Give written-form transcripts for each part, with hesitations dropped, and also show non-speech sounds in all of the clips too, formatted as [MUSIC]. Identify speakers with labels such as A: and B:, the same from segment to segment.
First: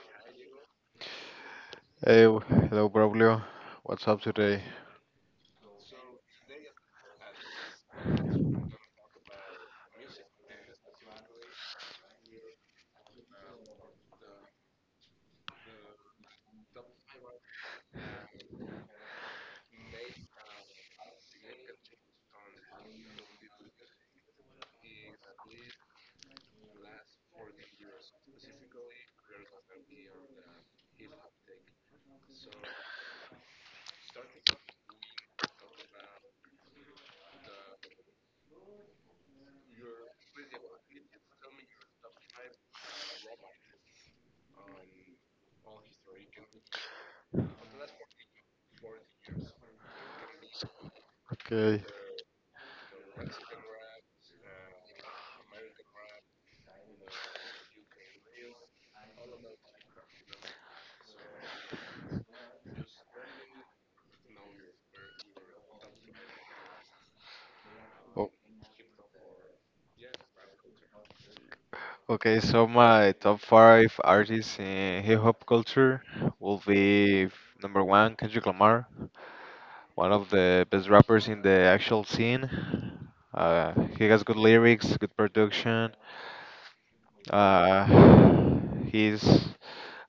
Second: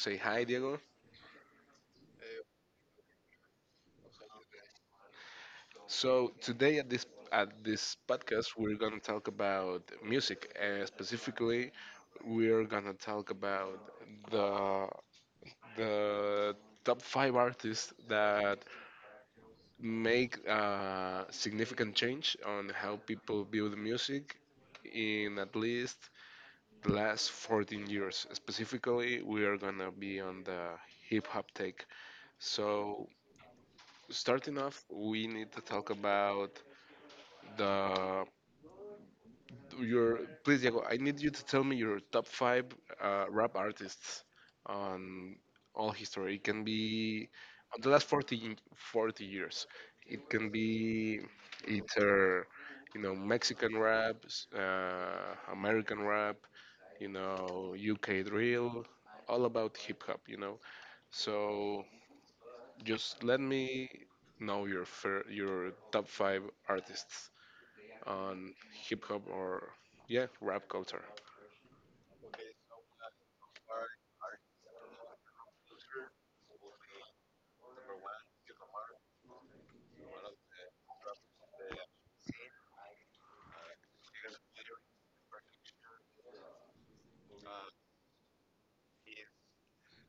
A: say hi, Diego?
B: Hey, hello, Braulio. What's up today?
A: So today at this podcast, we're gonna talk about music. Specifically, we're gonna talk about the the top five artists that make a significant change on how people view the music in at least the last 14 years. Specifically, we are gonna be on the hip hop take. So starting off, we need to talk about the your please, Diego. I need you to tell me your top five rap artists on all history. It can be on the last 40 years. It can be
B: Okay.
A: either you know Mexican rap, American rap, you know UK drill, all about hip hop. You know, so just let me know your your top five artists
B: o-
A: on hip hop or, yeah, rap culture.
B: Okay, so my top five artists in hip hop culture will be number one, Kendrick Lamar, one of the best rappers in the actual scene. He has good lyrics, good production. Uh, he's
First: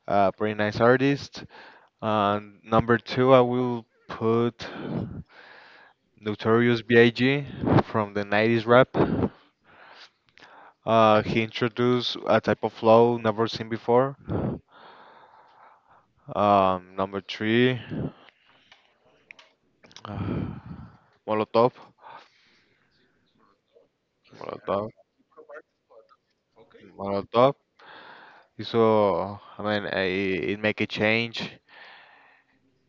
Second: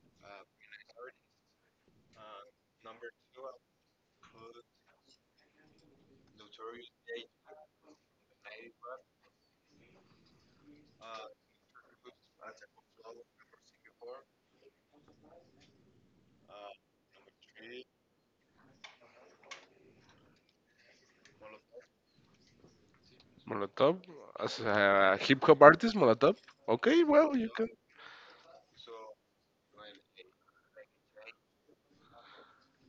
B: a pretty nice artist. And number two, I will put Notorious B.I.G. from the 90s rap. He introduced a type of flow never seen before. Number three, [SIGHS] uh, Molotov.
A: Molotov as
B: Molotov.
A: a hip hop artist, Molotov. Okay, well, you
B: Molotov.
A: can.
B: So, I mean, it make a change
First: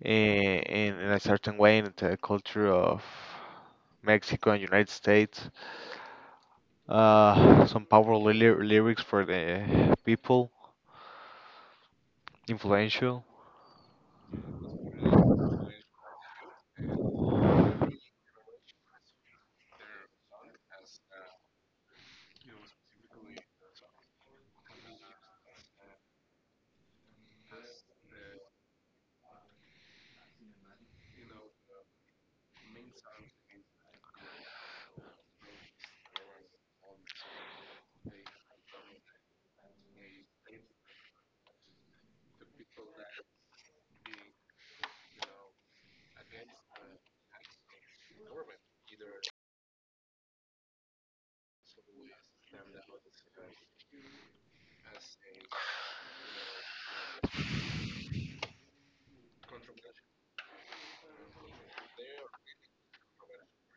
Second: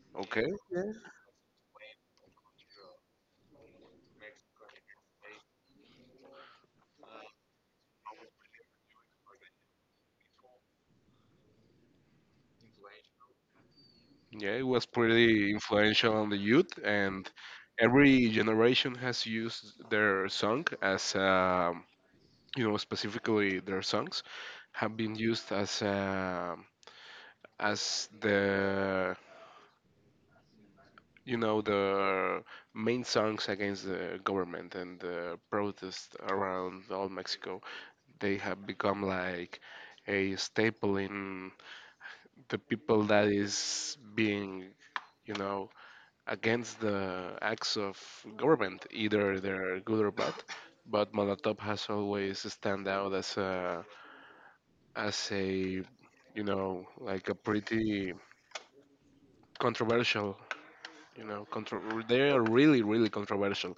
B: in,
A: Okay, yeah,
B: in, in a certain way in the culture of Mexico and United States. Some powerful lyrics for the people, influential.
A: yeah. It was pretty influential on the youth, and every generation has used their song as, you know, specifically their songs have been used as, as the, you know, the main songs against the government and the protests around all Mexico. They have become like a staple in the people that is being, you know, against the acts of government, either they're good or bad. But Molotov has always stand out as a you know like a pretty controversial, you know contro- they are really really controversial.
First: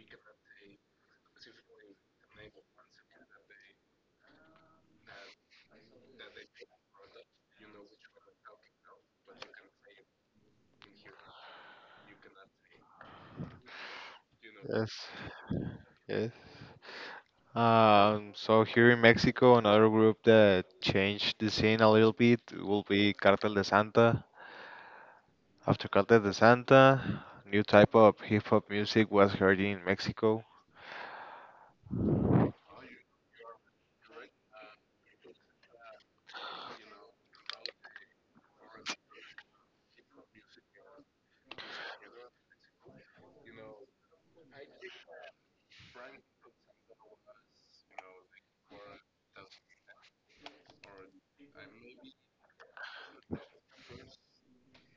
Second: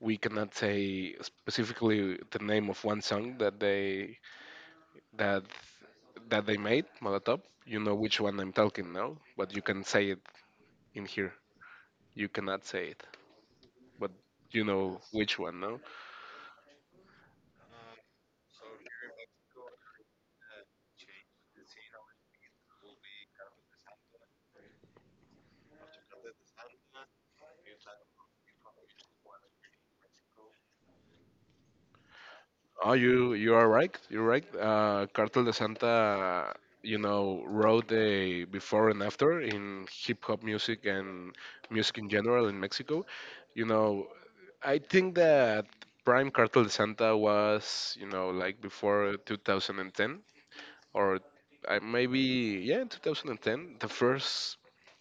A: We cannot say specifically the name of one song that they that that they made, Molotov, you know which one I'm talking now, but you can say it in here, you cannot say it, but you
B: Yes,
A: know which one. No.
B: yes. So here in Mexico, another group that changed the scene a little bit will be Cartel de Santa. After Cartel de Santa, new type of hip hop music was heard in Mexico.
A: Oh, you are right. You're right. Cartel de Santa, you know, wrote a before and after in hip hop music and music in general in Mexico. You know, I think that Prime Cartel de Santa was, you know, like before 2010, or I maybe, yeah, 2010. The first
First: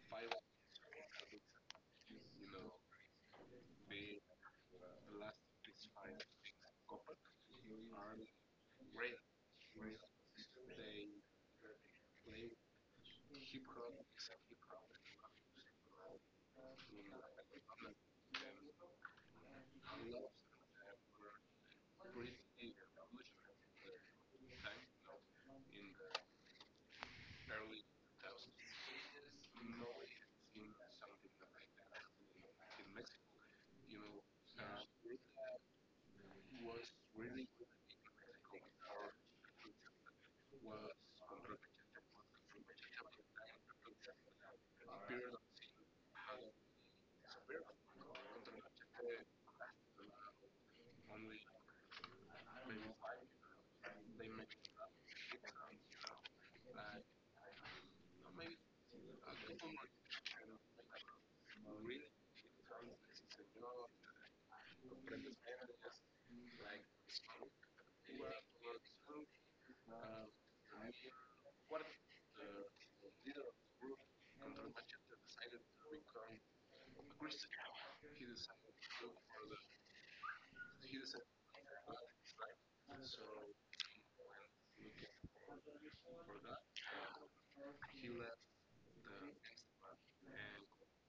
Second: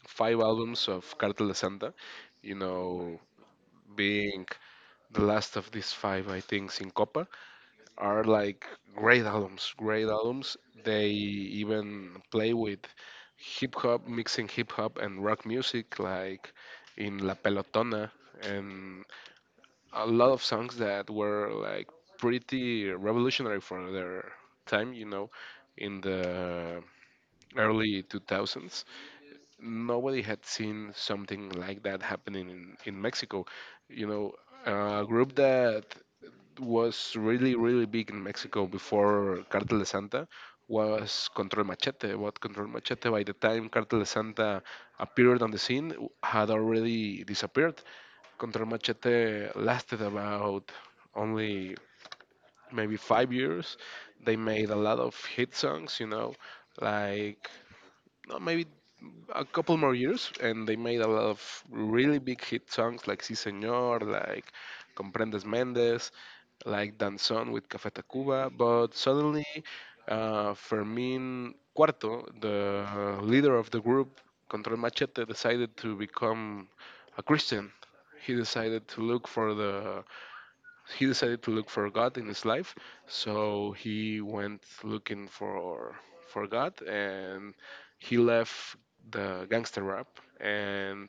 A: five albums of Cartel de Santa, you know, being the last of these five, I think, Sin Copa, are like great albums, great albums. They even play with hip hop, mixing hip hop and rock music, like in La Pelotona, and a lot of songs that were like pretty revolutionary for their time, you know, in the early 2000s. Nobody had seen something like that happening in Mexico. You know, a group that was really, really big in Mexico before Cartel de Santa was Control Machete. What Control Machete, by the time Cartel de Santa appeared on the scene, had already disappeared. Control Machete lasted about only maybe 5 years. They made a lot of hit songs, you know, like no, maybe a couple more years, and they made a lot of really big hit songs like Si Señor, like Comprendes Mendes, like Danzón with Café Tacuba. But suddenly, Fermín Cuarto, the leader of the group, Control Machete, decided to become a Christian. He decided to look for the he decided to look for God in his life, so he went looking for God, and he left the gangster rap, and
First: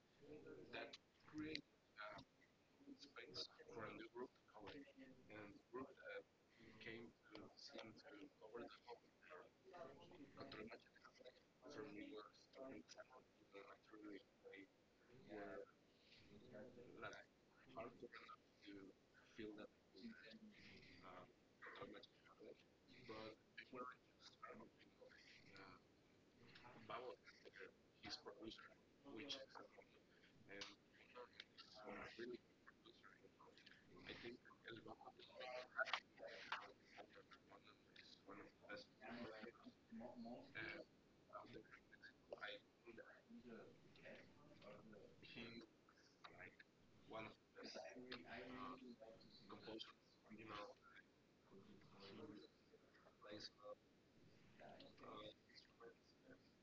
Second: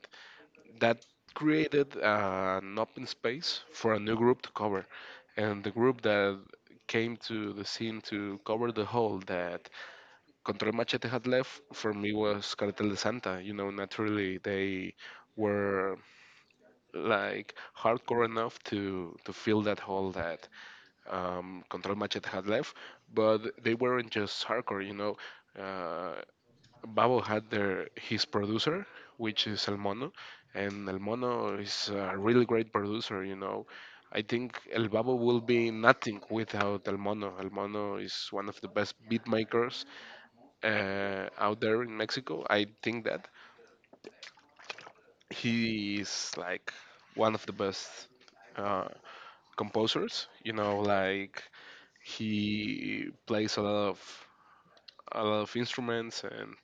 A: that created an open space for a new group to cover, and the group that came to the scene to cover the hole that Control Machete had left for me was Cartel de Santa. You know, naturally they were like hardcore enough to fill that hole that Control Machete had left, but they weren't just hardcore, you know. Uh, Babo had their his producer, which is El Mono, and El Mono is a really great producer, you know. I think El Babo will be nothing without El Mono. El Mono is one of the best beat makers out there in Mexico. I think that he is like one of the best uh, composers, you know, like he plays a lot of instruments, and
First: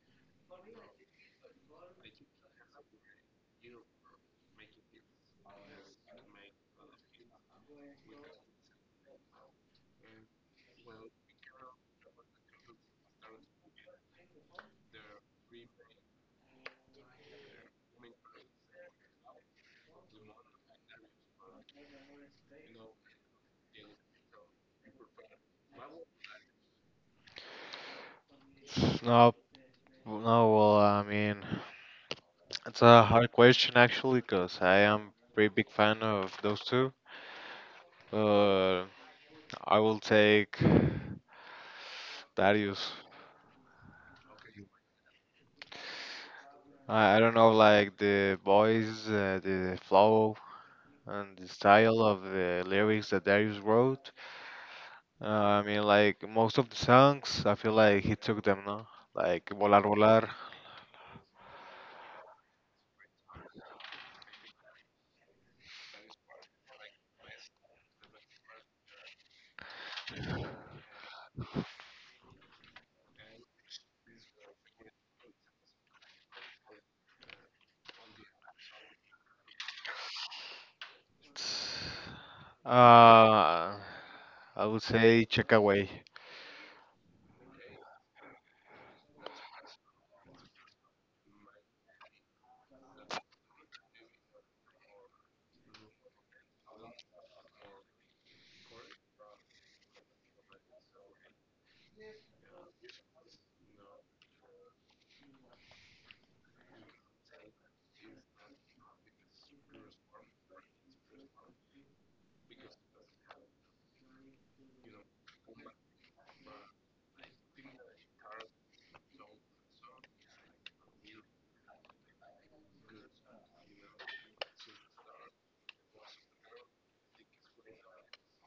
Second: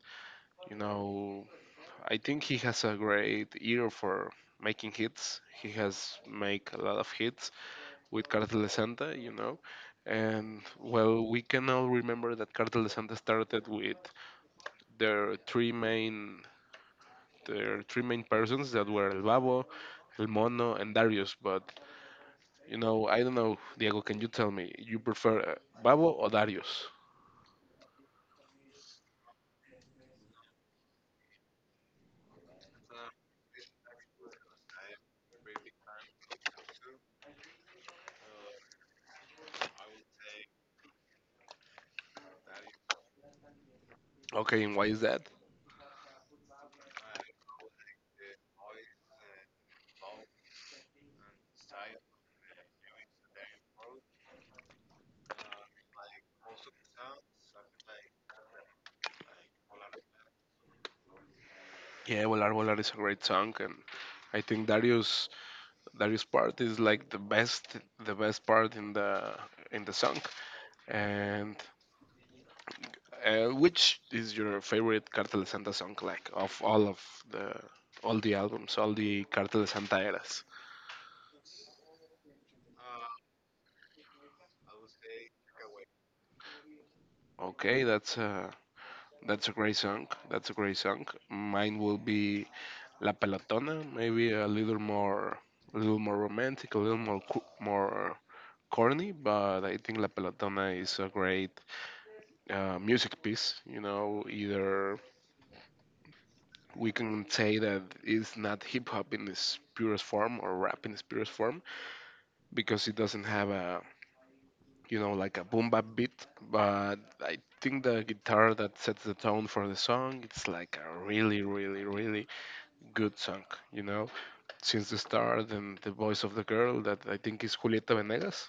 A: you know, I think he has a great ear for making hits. He has make a lot of hits with Cartel de Santa, you know, and well, we can all remember that Cartel de Santa started with their three main their three main persons that were El Babo, El Mono, and Darius. But you know, I don't know, Diego. Can you tell me, you prefer Babo or Darius?
B: No, no, well, I mean, it's a hard question actually, because I am pretty big fan of those two. Uh, I will take Darius.
A: Okay, and why is that?
B: I don't know, like the voice, the flow, and the style of the lyrics that Darius wrote. Uh, I mean, like most of the songs, I feel like he took them, no? Like Volar Volar.
A: Yeah, Volar Volar is a great song, and I think Darius part is like the best part in the song. And which is your favorite Cartel de Santa song, like of all of the all the albums, all the Cartel de Santa eras?
B: it's- Uh, I would say Check Away.
A: Okay, that's a great song. That's a great song. Mine will be La Pelotona, maybe a little more romantic, a little more corny, but I think La Pelotona is a great music piece. You know, either we can say that it's not hip hop in its purest form or rap in its purest form because it doesn't have a you know like a boom bap beat. But I think the guitar that sets the tone for the song it's like a really really really good song. You know, since the start and the voice of the girl that I think is Julieta Venegas.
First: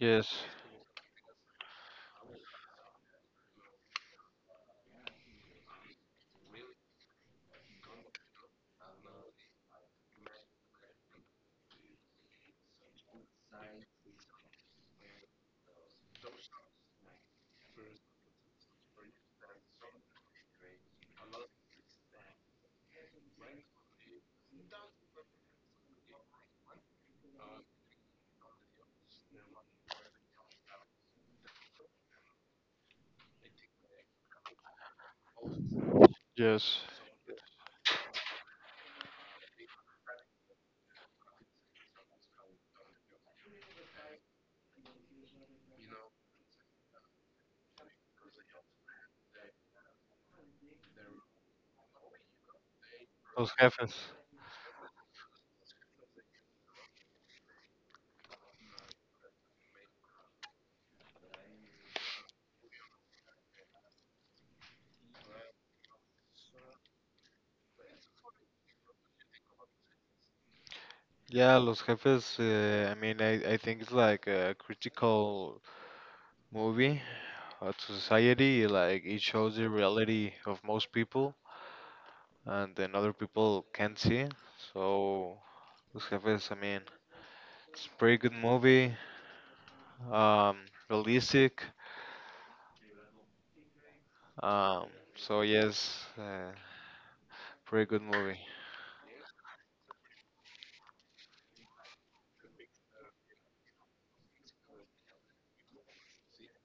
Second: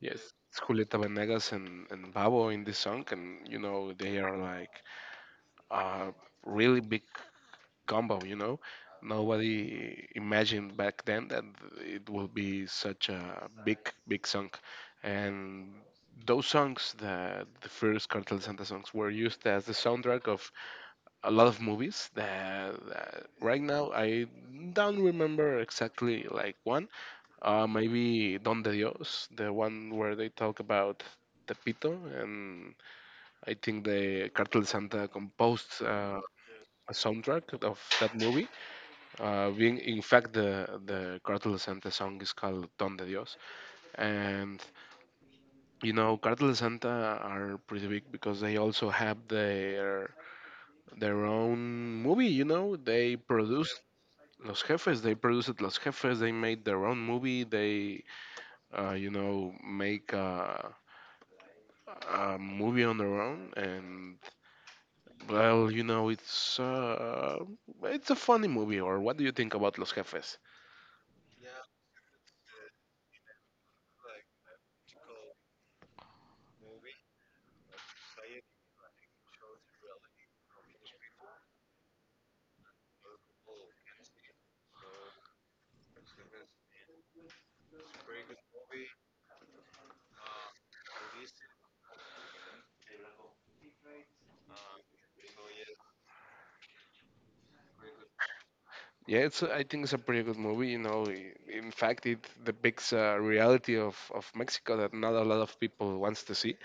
A: Yes. It's Julieta Venegas and Babo in this song, and you know, they are like uh, really big combo, you know? Nobody imagined back then that it would be such a big song. And those songs, the first Cartel de Santa songs, were used as the soundtrack of a lot of movies that right now I don't remember exactly like one. Maybe Don de Dios, the one where they talk about Tepito, and I think the Cartel de Santa composed
B: yes.
A: a soundtrack of that movie. Being, in fact, the Cartel de Santa song is called Don de Dios, and you know Cartel de Santa are pretty big because they also have their own movie. You know, they
B: Los
A: produced
B: Jefes.
A: Los Jefes. They produced Los Jefes. They made their own movie. They, you know, make a movie on their own, and well, you know, it's a funny movie. Or what do you think about Los Jefes?
B: Yeah, Los Jefes. I mean, I think it's like a critical movie to society. Like it shows the reality of most people. And then other people can see. So Los Jefes, I mean, it's a pretty good movie, um, realistic. Um, so yes, pretty good movie.
A: Yeah, I think it's a pretty good movie. You know, in fact, it depicts a reality of Mexico that not a lot of people wants to see,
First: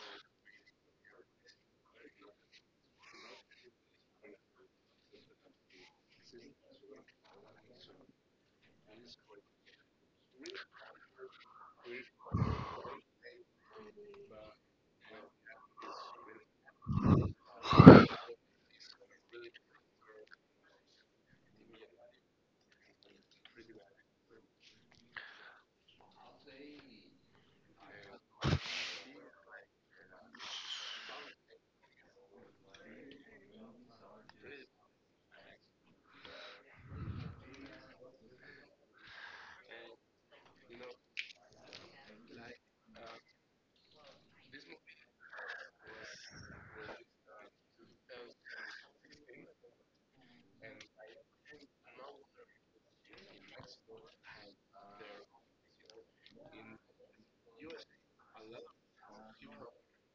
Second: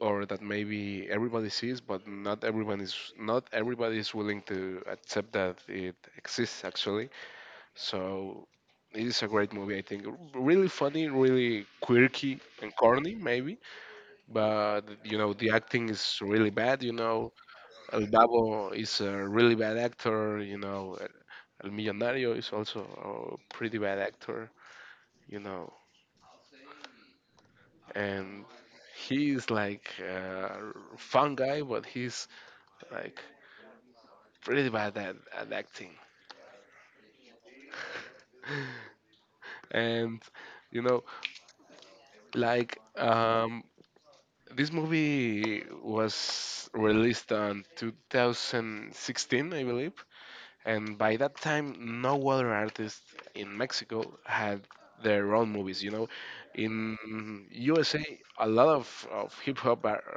A: or that maybe everybody sees, but not everybody is willing to accept that it exists actually. So it is a great movie. I think, really funny, really quirky and corny maybe, but you know the acting is really bad. You know, El Davo is a really bad actor, you know. El Millonario is also a pretty bad actor, you know. And he's like a fun guy, but he's like pretty bad at acting. And, you know, like, this movie was released on 2016, I believe. And by that time, no other artist in Mexico had their own movies. You know, in USA, a lot of hip hop ar-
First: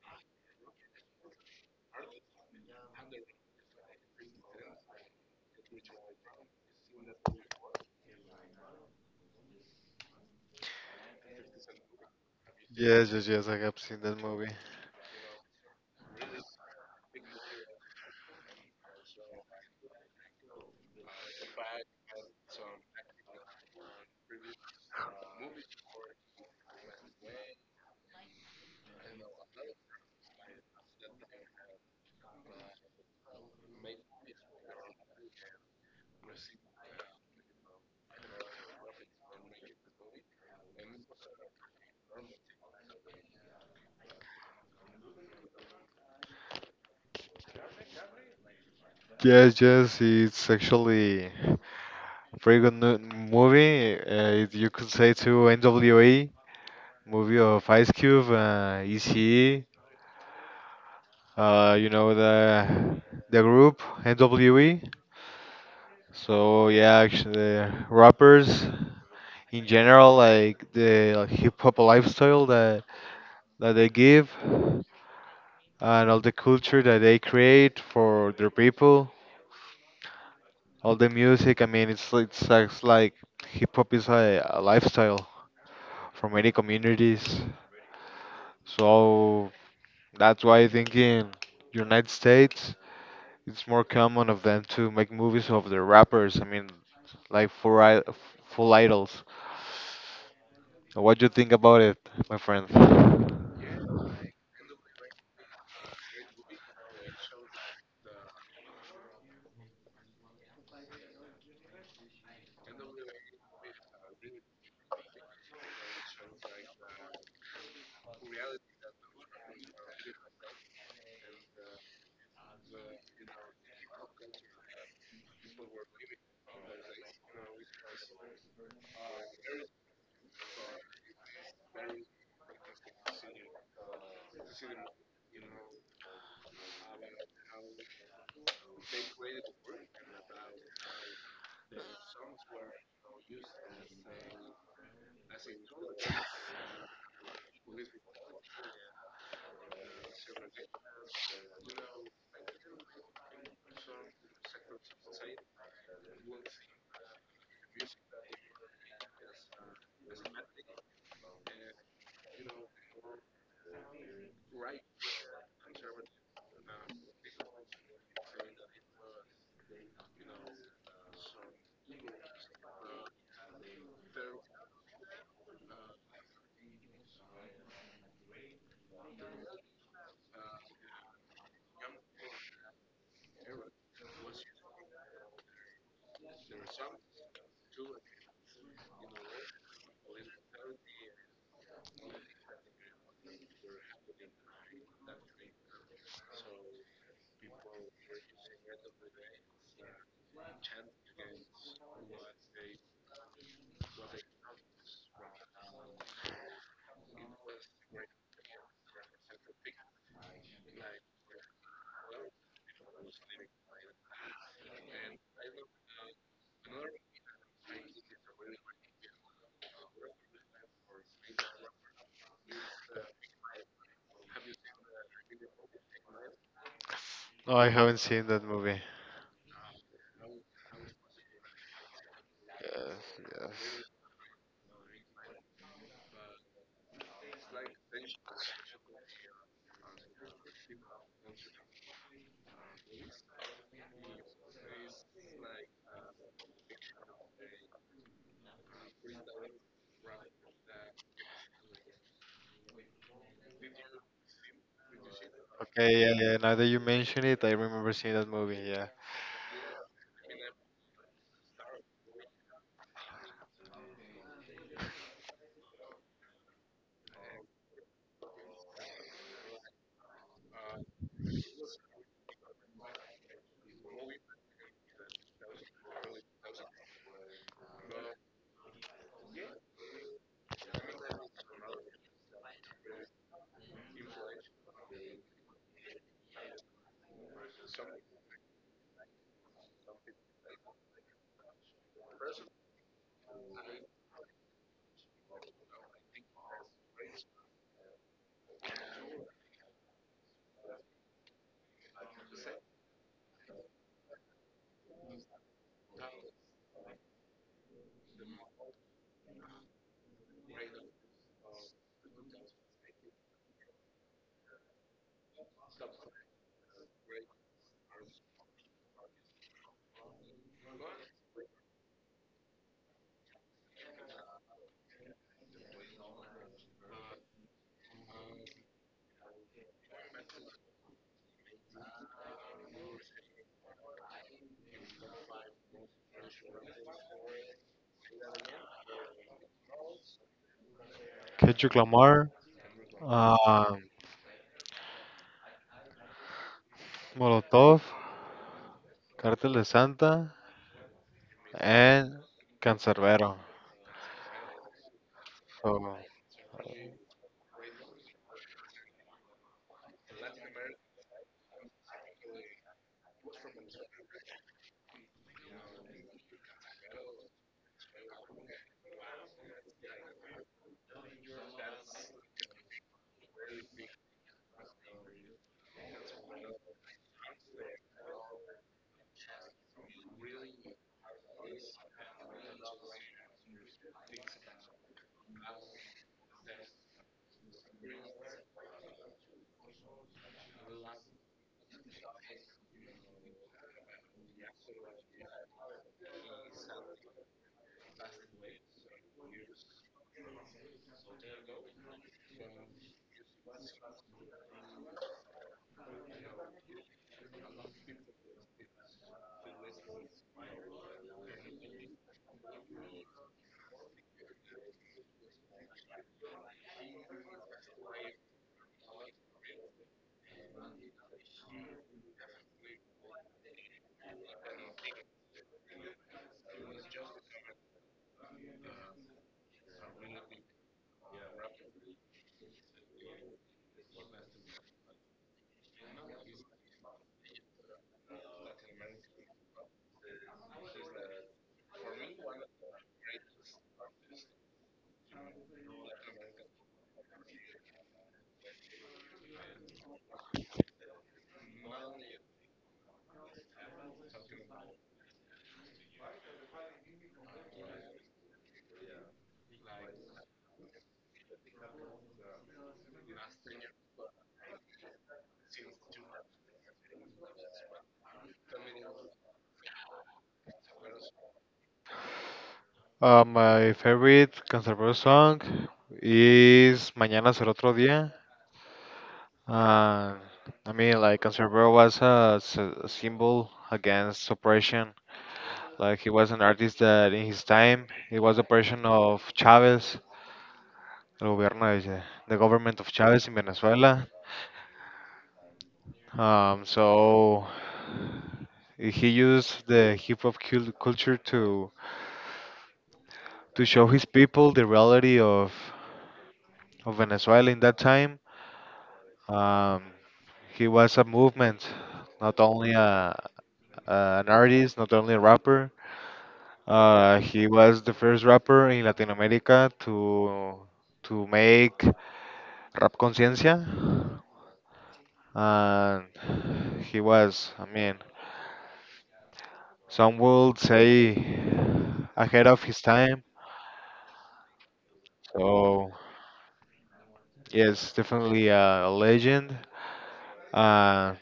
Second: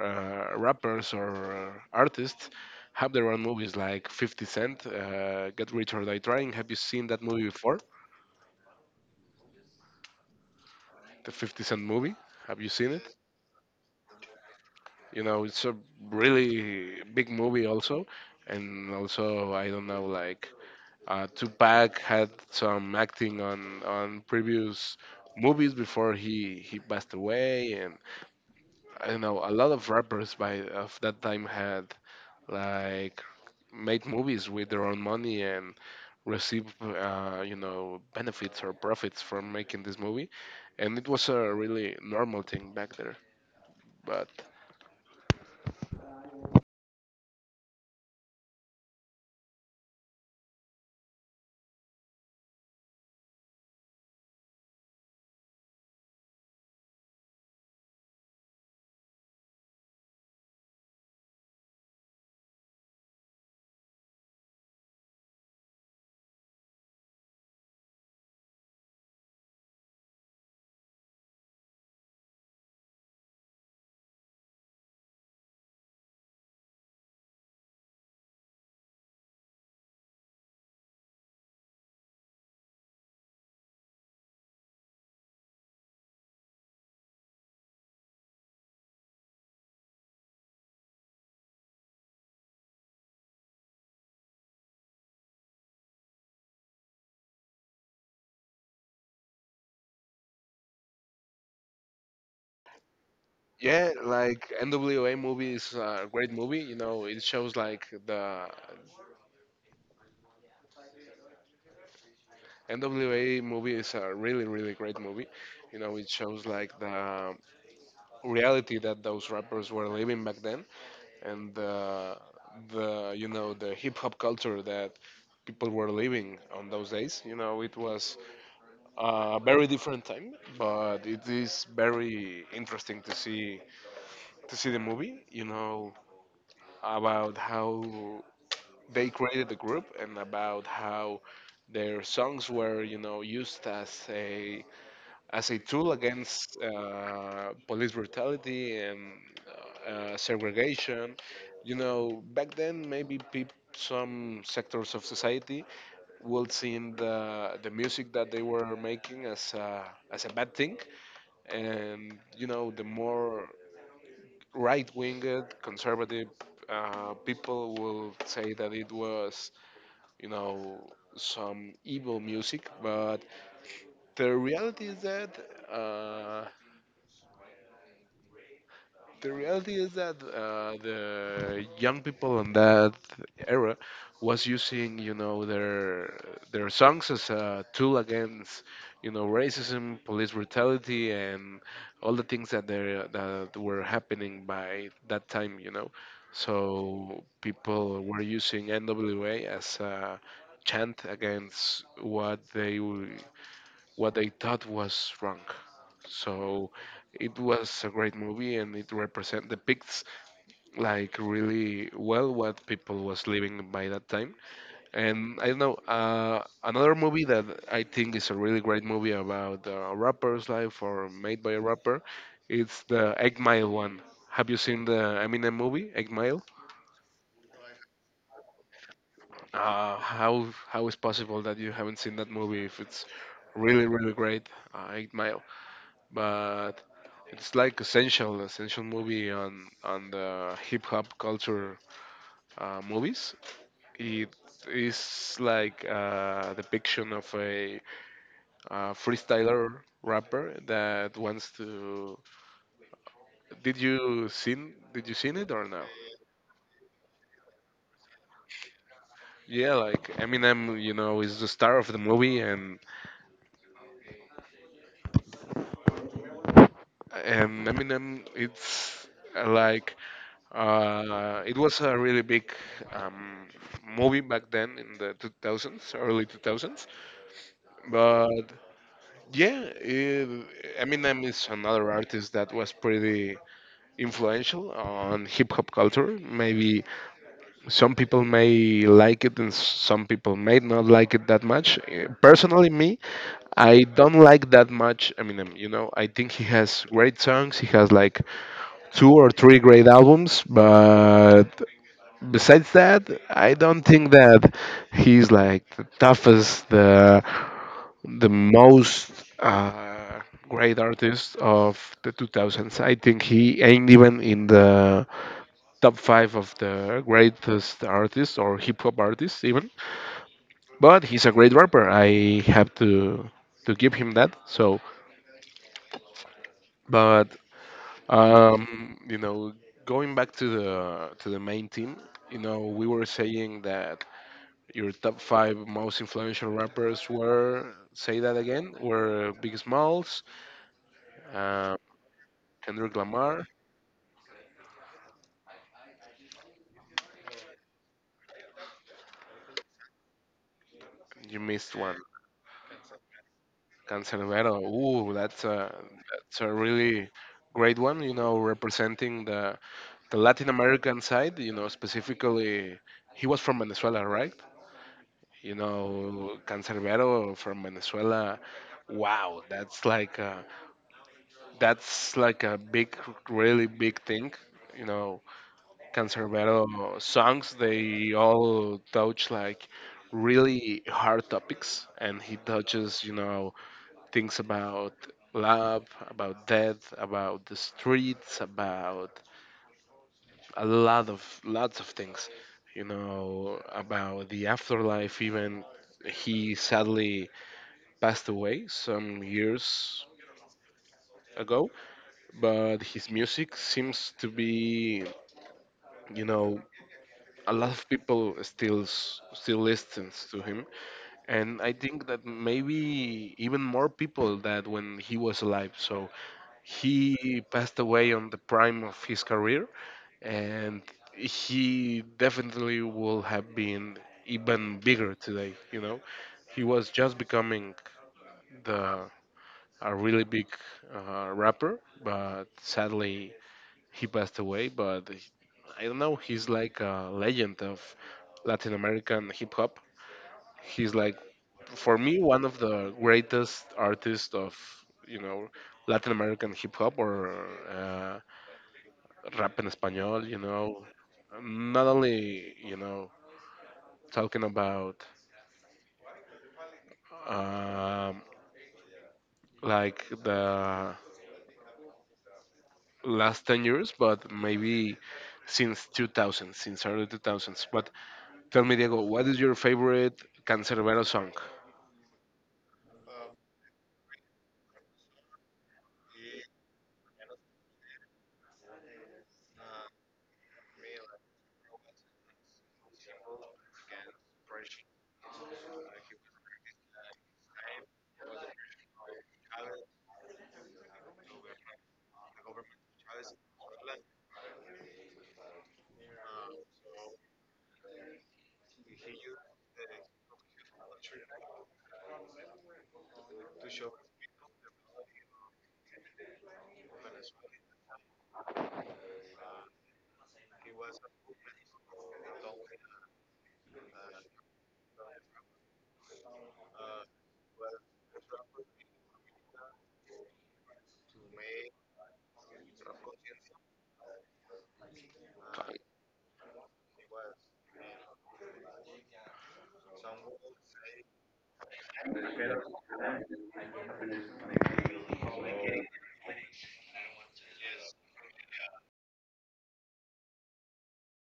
A: uh, rappers or artists have their own movies, like 50 Cent, Get Rich or Die Trying. Have you seen that movie before? The 50 Cent movie? Have you seen
B: Yes,
A: it?
B: yes, yes, I have seen that movie.
A: You know, it's a really big movie, also. And also, I don't know, like Tupac had some acting on previous movies before he passed away, and I don't know a lot of rappers by of that time had like made movies with their own money and received you know benefits or profits from making this movie, and it was a really normal thing back there, but.
B: Yes, yes, it's actually a pretty good movie. You could say to NWA movie of Ice Cube, ECE, you know the group N.W.A. So yeah, actually the rappers. In general, like hip hop lifestyle that they give, and all the culture that they create for their people, all the music. I mean, it's like hip hop is a lifestyle for many communities. So that's why I think in United States, it's more common of them to make movies of the rappers. I mean, like full full idols. What do you think about it, my friend?
A: Yeah, like NWA movie is a great movie. You know, it shows like the NWA movie is a really, really great movie. You know, it shows like the reality that those rappers were living back then, and the you know the hip hop culture that people were living on those days. You know, it was a very different time, but it is very interesting to see the movie. You know, about how they created the group and about how their songs were you know used as a tool against police brutality and segregation. You know, back then maybe peop some sectors of society would see the music that they were making as as a bad thing, and you know the more right-winged conservative people will say that it was you know some evil music, but the reality is that. Uh, the reality is that the young people in that era was using their songs as a tool against racism, police brutality, and all the things that were happening by that time, so people were using nwa as a chant against what they thought was wrong. So it was a great movie and it represent depicts like really well what people was living by that time. And I don't know, another movie that I think is a really great movie about a rapper's life or made by a rapper, it's the Egg Mile one. Have you seen the Eminem movie, Egg Mile?
B: No, I haven't seen that movie.
A: How is possible that you haven't seen that movie if it's really
B: Yes.
A: really great? Eight Mile. But it's like essential movie on the hip hop culture movies. It is like a depiction of a, uh, freestyler rapper that wants to. Did you seen it or no?
B: Okay, yeah, yeah. Now that you mention it, I remember seeing that movie. Yeah,
A: Yeah, like Eminem, you know, is the star of the movie, and Eminem, it's uh, like it was a really big um, movie back then in the 2000s, early 2000s. But yeah, Eminem is another artist that was pretty influential on hip hop culture. Maybe some people may like it and some people may not like it that much. Personally, me, I don't like that much Eminem. You know, I think he has great songs. He has like two or three great albums, but besides that, I don't think that he's like the toughest, the most uh, great artist of the 2000s. I think he ain't even in the top five of the greatest artists or hip hop artists even. But he's a great rapper. I have to give him that. So, but you know, going back to the main team, you know, we were saying that your top five most influential rappers were, say that again, were Big Smalls, uh,
B: Kendrick Lamar,
A: Kendrick Lamar.
B: um, Molotov, Cartel de Santa,
A: You missed one.
B: and Cancerbero.
A: Canserbero. Ooh, that's a
B: So,
A: really great one. You know, representing the Latin American side. You know, specifically, he was from Venezuela, right? You know, Canserbero from Venezuela. Wow, that's like a big, really big thing. You know, Cancerbero songs, they all touch like really hard topics, and he touches, you know, things about love, about death, about the streets, about a lot of lots of things, you know, about the afterlife. Even he sadly passed away some years ago, but his music seems to be, you know, a lot of people still listens to him, and I think that maybe even more people that when he was alive. So he passed away on the prime of his career, and he definitely will have been even bigger today, you know. He was just becoming the a really big rapper, but sadly he passed away, I don't know. He's like a legend of Latin American hip hop. He's like, for me, one of the greatest artists of, you know, Latin American hip hop or uh, rap en español. You know, not only, you know, talking about um, like the last 10 years, but maybe since 2000, since early 2000s. What, tell me, Diego, what is your favorite Cancerbero song?
B: my favorite Cancerbero song is "Mañana será otro día." Uh, I mean, like Cancerbero was a symbol against oppression. Like he was an artist that, in his time, it was oppression of Chavez. El gobierno de, the government of Chavez in Venezuela. So he used the hip hop culture to show his people the reality of Venezuela in that time. Um, he was a movement, not only an artist, not only a rapper. He was the first rapper in Latin America to make rap conciencia, and he was, I mean, some would say ahead of his time. So yes, definitely a legend. Uh,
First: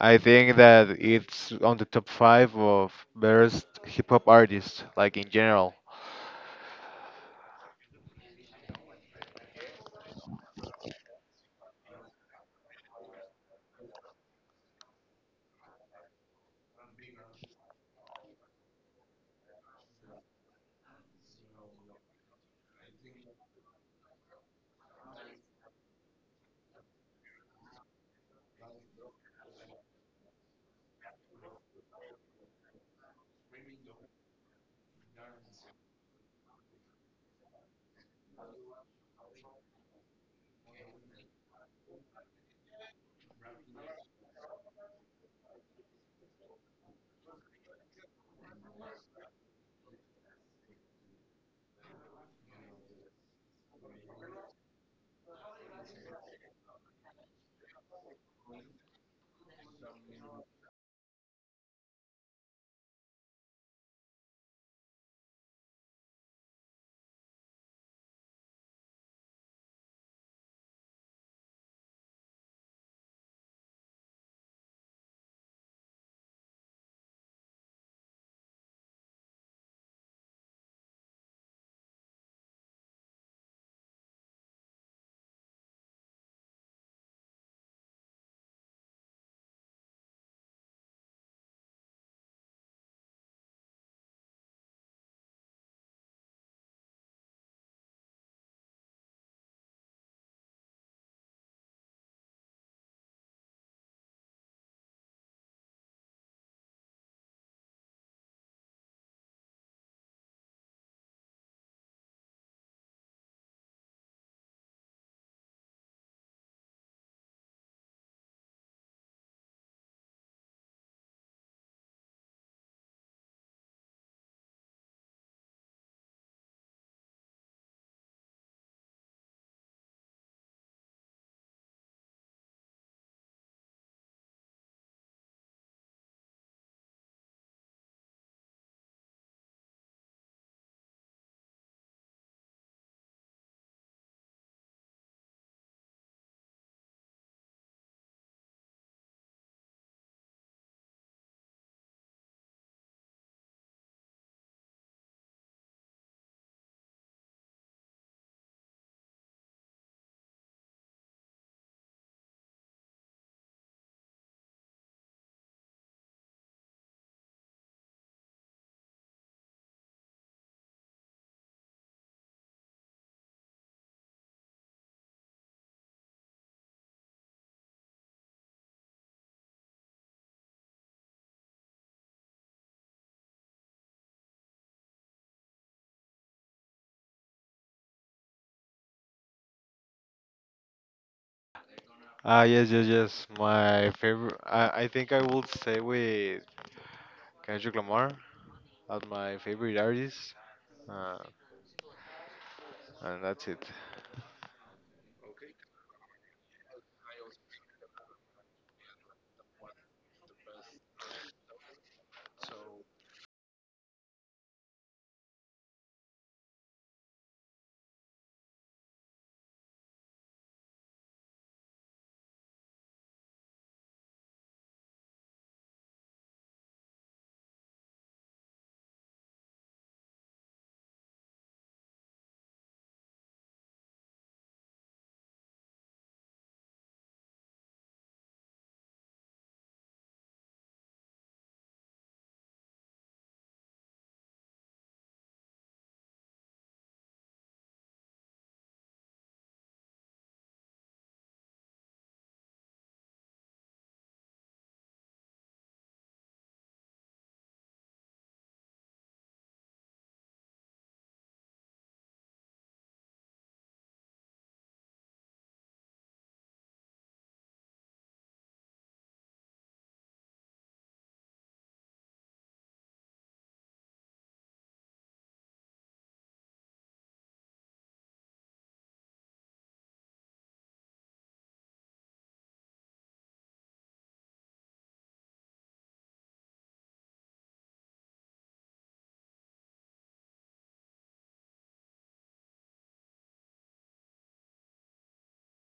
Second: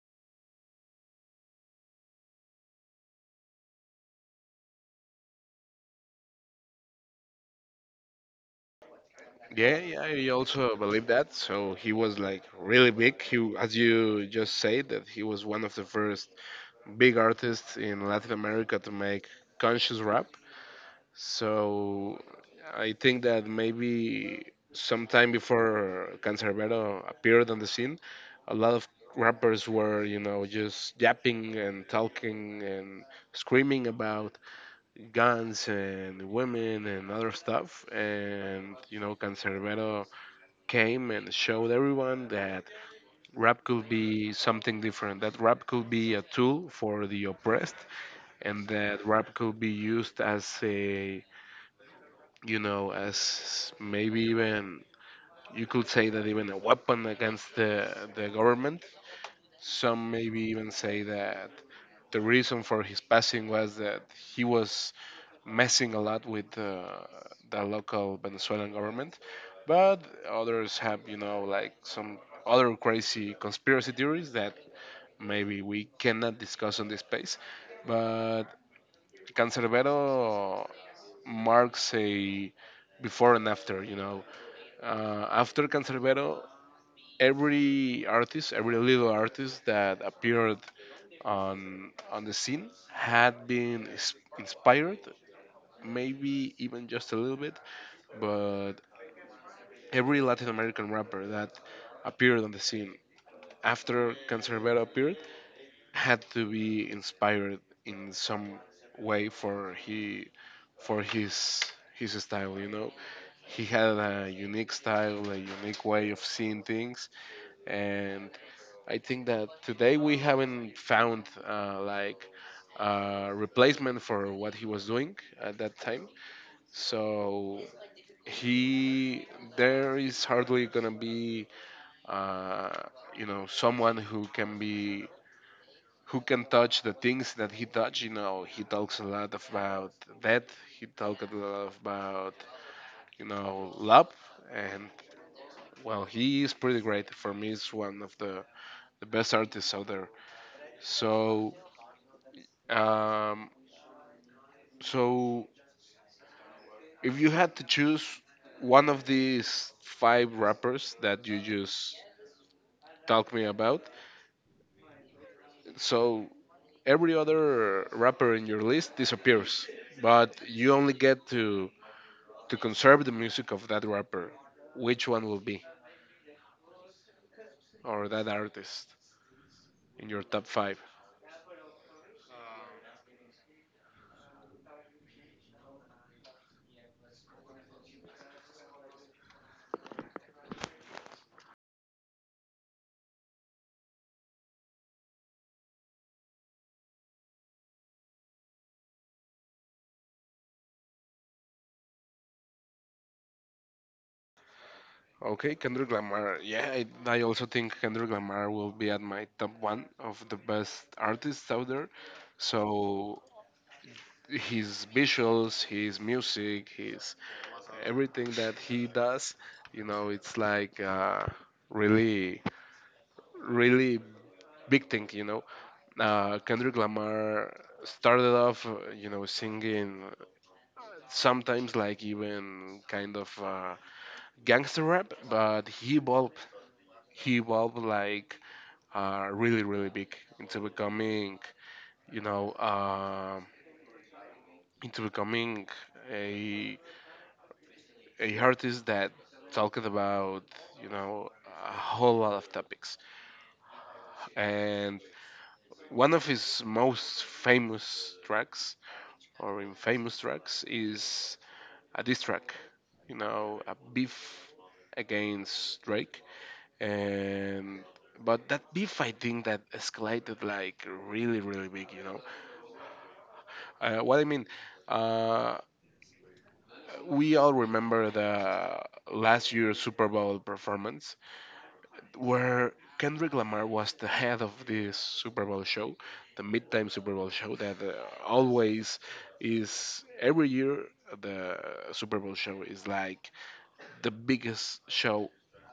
B: I think that it's on the top five of best hip hop artists, like in general.
A: Yeah, yeah, I also believe that. So he was like really big. He, as you just said, that he was one of the first big artists in Latin America to make conscious rap. So I think that maybe sometime before Cancerbero appeared on the scene, a lot of rappers were, you know, just yapping and talking and screaming about guns and women and other stuff. And you know, Cancerbero came and showed everyone that rap could be something different. That rap could be a tool for the oppressed, and that rap could be used as a, you know, as maybe even, you could say that even a weapon against the government. Some maybe even say that the reason for his passing was that he was messing a lot with the local Venezuelan government, but others have, you know, like some other crazy conspiracy theories that maybe we cannot discuss on this space. But Cancerbero marks a before and after, you know. After Cancerbero, every artist, every little artist that appeared on the scene had been inspired maybe even just a little bit, but every Latin American rapper that appeared on the scene after Cancerbero appeared had to be inspired in some way for he for his style, you know. He had a unique style, a unique way of seeing things, and I think that today we haven't found like replacement for what he was doing at that time. So he there is hardly gonna be uh, you know, someone who can be who can touch the things that he touch. You know, he talks a lot about death, he talks a lot about, you know, love, and well, he is pretty great. For me, he's one of the best artists out there. So, um so if you had to choose one of these five rappers that you just talked me about, so every other rapper in your list disappears, but you only get to conserve the music of that rapper. Which one will be, or that artist, in your top five?
B: Ah yes, yes, yes. My favorite. I think I would stay with Kendrick Lamar as my favorite artist, uh, and that's it.
A: Okay, Kendrick Lamar. Yeah, I also think Kendrick Lamar will be at my top one of the best artists out there. So his visuals, his music, his everything that he does, you know, it's like really, really big thing, you know. Kendrick Lamar started off, you know, singing sometimes like even kind of gangster rap, but he evolved. He evolved like really, really big into becoming, you know, into becoming a a artist that talked about, you know, a whole lot of topics. And one of his most famous tracks or infamous tracks is a diss track, you know, a beef against Drake, and but that beef I think that escalated like really really big, you know. Uh, what I mean, uh, we all remember the last year's Super Bowl performance where Kendrick Lamar was the head of this Super Bowl show, the midtime Super Bowl show that always is every year. The Super Bowl show is like the biggest show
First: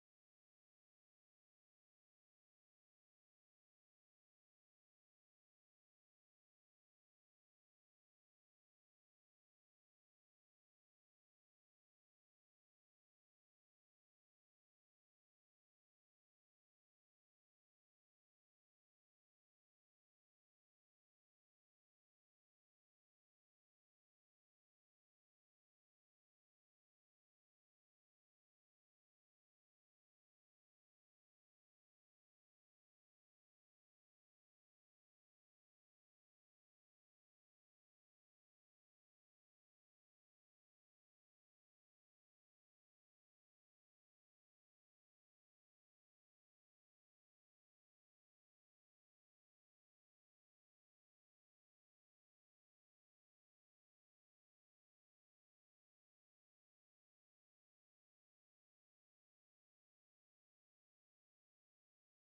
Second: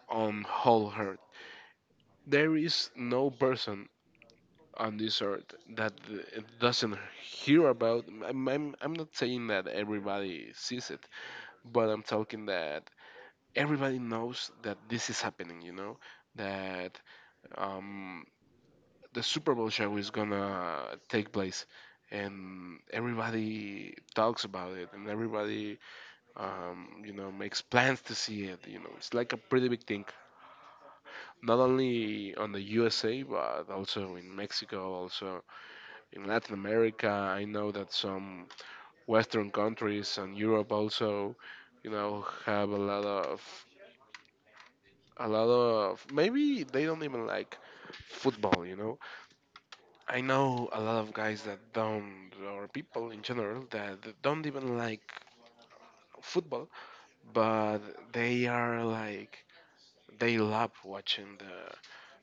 A: on whole earth. There is no person on this earth that doesn't hear about. I'm not saying that everybody sees it, but I'm talking that everybody knows that this is happening. You know that um, the Super Bowl show is gonna take place. And everybody talks about it, and everybody, you know, makes plans to see it. You know, it's like a pretty big thing not only on the USA but also in Mexico, also in Latin America. I know that some Western countries and Europe also, you know, have a lot of maybe they don't even like football. You know, I know a lot of guys that don't or people in general that don't even like football, but they are like they love watching the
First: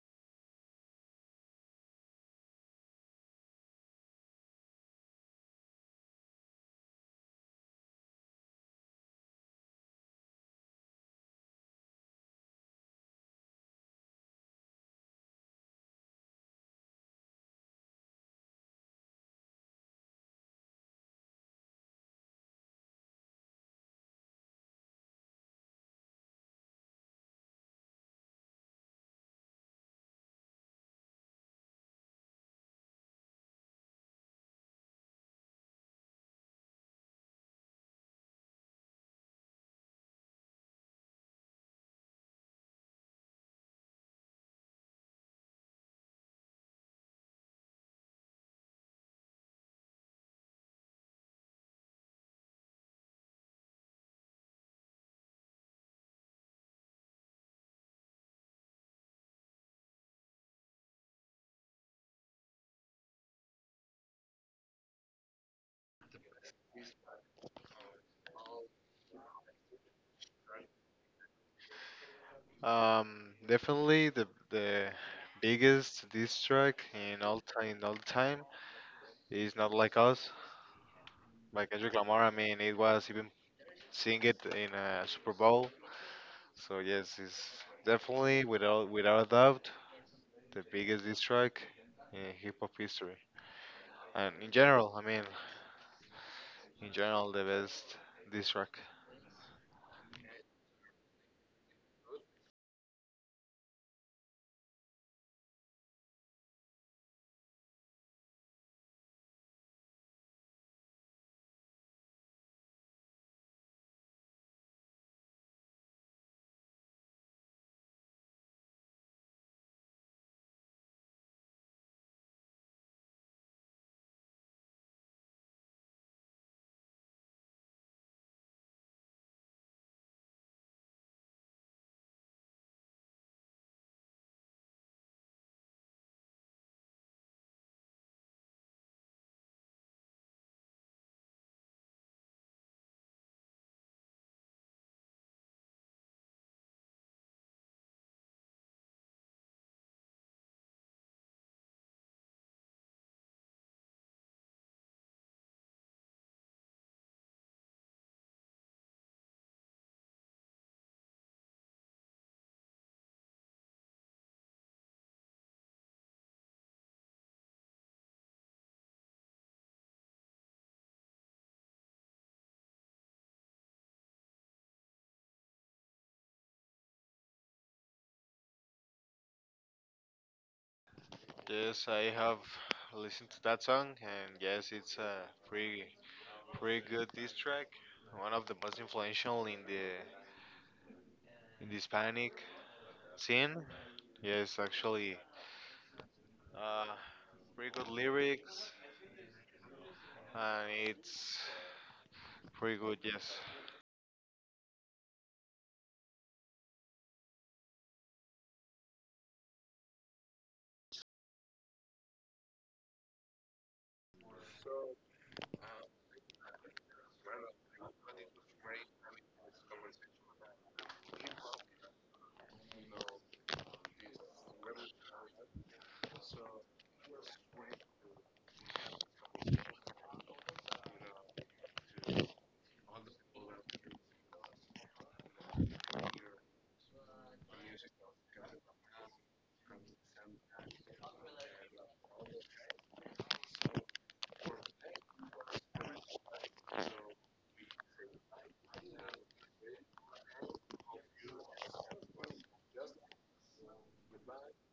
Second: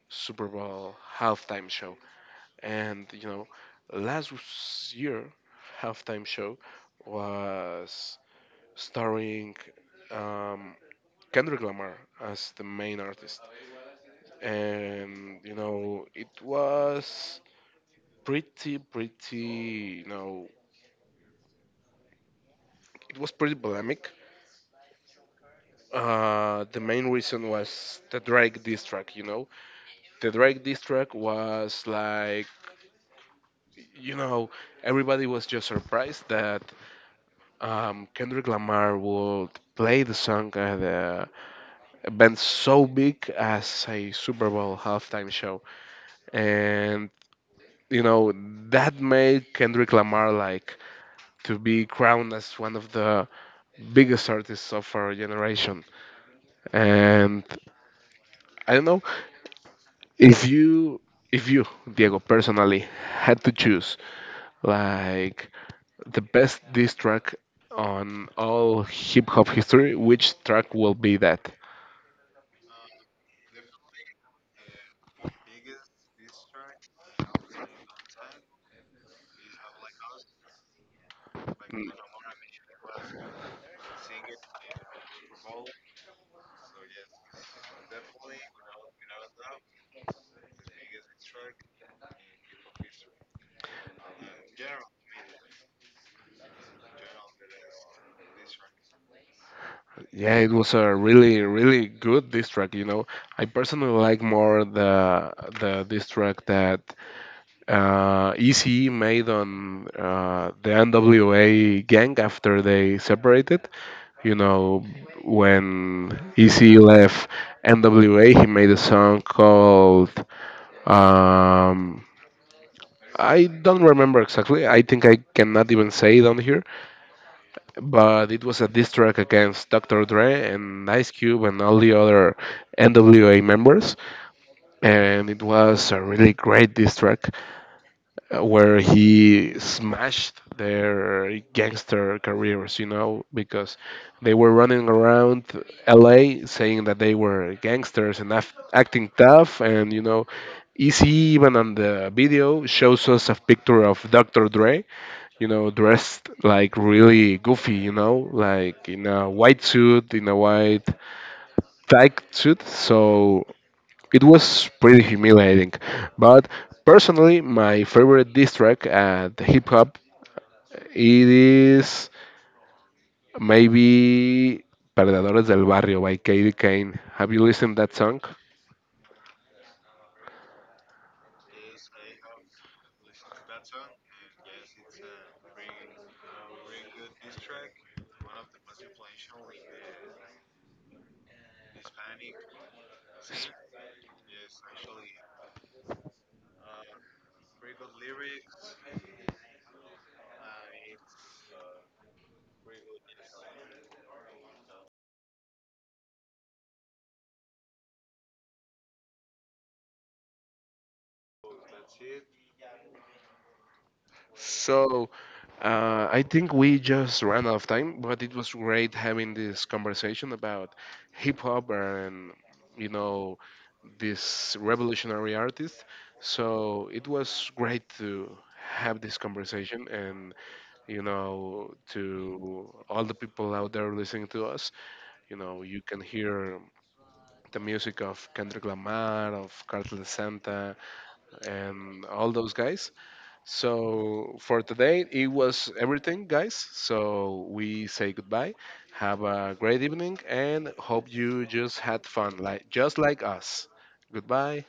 A: Super Bowl halftime show. And you know, Lazarus Year halftime show was starring um, Kendrick Lamar as the main artist, and you know, it was you know, it was pretty polemic. The main reason was the Drake diss track, you know. The Drake diss track was like, you know, everybody was just surprised that Kendrick Lamar would play the song at the event so big as a Super Bowl halftime show. And, you know, that made Kendrick Lamar like to be crowned as one of the biggest artists of our generation. And I don't know if you, if you, Diego, personally had to choose like the best diss track on all hip hop history, which track will be that?
B: Definitely the biggest diss track in all time is not like us. By Kendrick Lamar. I mean, it was even sing it in a Super Bowl. So yes, it's definitely without a doubt the biggest diss track in hip hop history, and in general. I mean, in general, the best diss track.
A: Yeah, it was a really, really good diss track. You know, I personally like more the diss track that ECE made on the NWA gang after they separated. You know, when ECE left NWA, he made a song called um, I don't remember exactly. I think I cannot even say it on here, but it was a diss track against Dr. Dre and Ice Cube and all the other NWA members. And it was a really great diss track where he smashed their gangster careers, you know, because they were running around LA saying that they were gangsters and acting tough, and, you know, Easy even on the video shows us a picture of Dr. Dre, you know, dressed like really goofy, you know, like in a white suit, in a white tight suit. So it was pretty humiliating. But personally, my favorite diss track at hip hop it is maybe Perdedores del Barrio by Katie Kane. Have you listened that song?
B: Yes, I have listened to that song, and yes, it's a pretty pretty good diss track. One of the most influential in the Hispanic scene. Yes, actually, uh, pretty good lyrics. And it's pretty good. Yes.
A: So, I think we just ran out of time, but it was great having this conversation about hip hop and, you know, this revolutionary artist. So, it was great to have this conversation and, you know, to all the people out there listening to us, you know, you can hear the music of Kendrick Lamar, of Cartel de Santa, and all those guys. So for today, it was everything, guys. So we say goodbye. Have a great evening, and hope you just had fun, like just like us. Goodbye.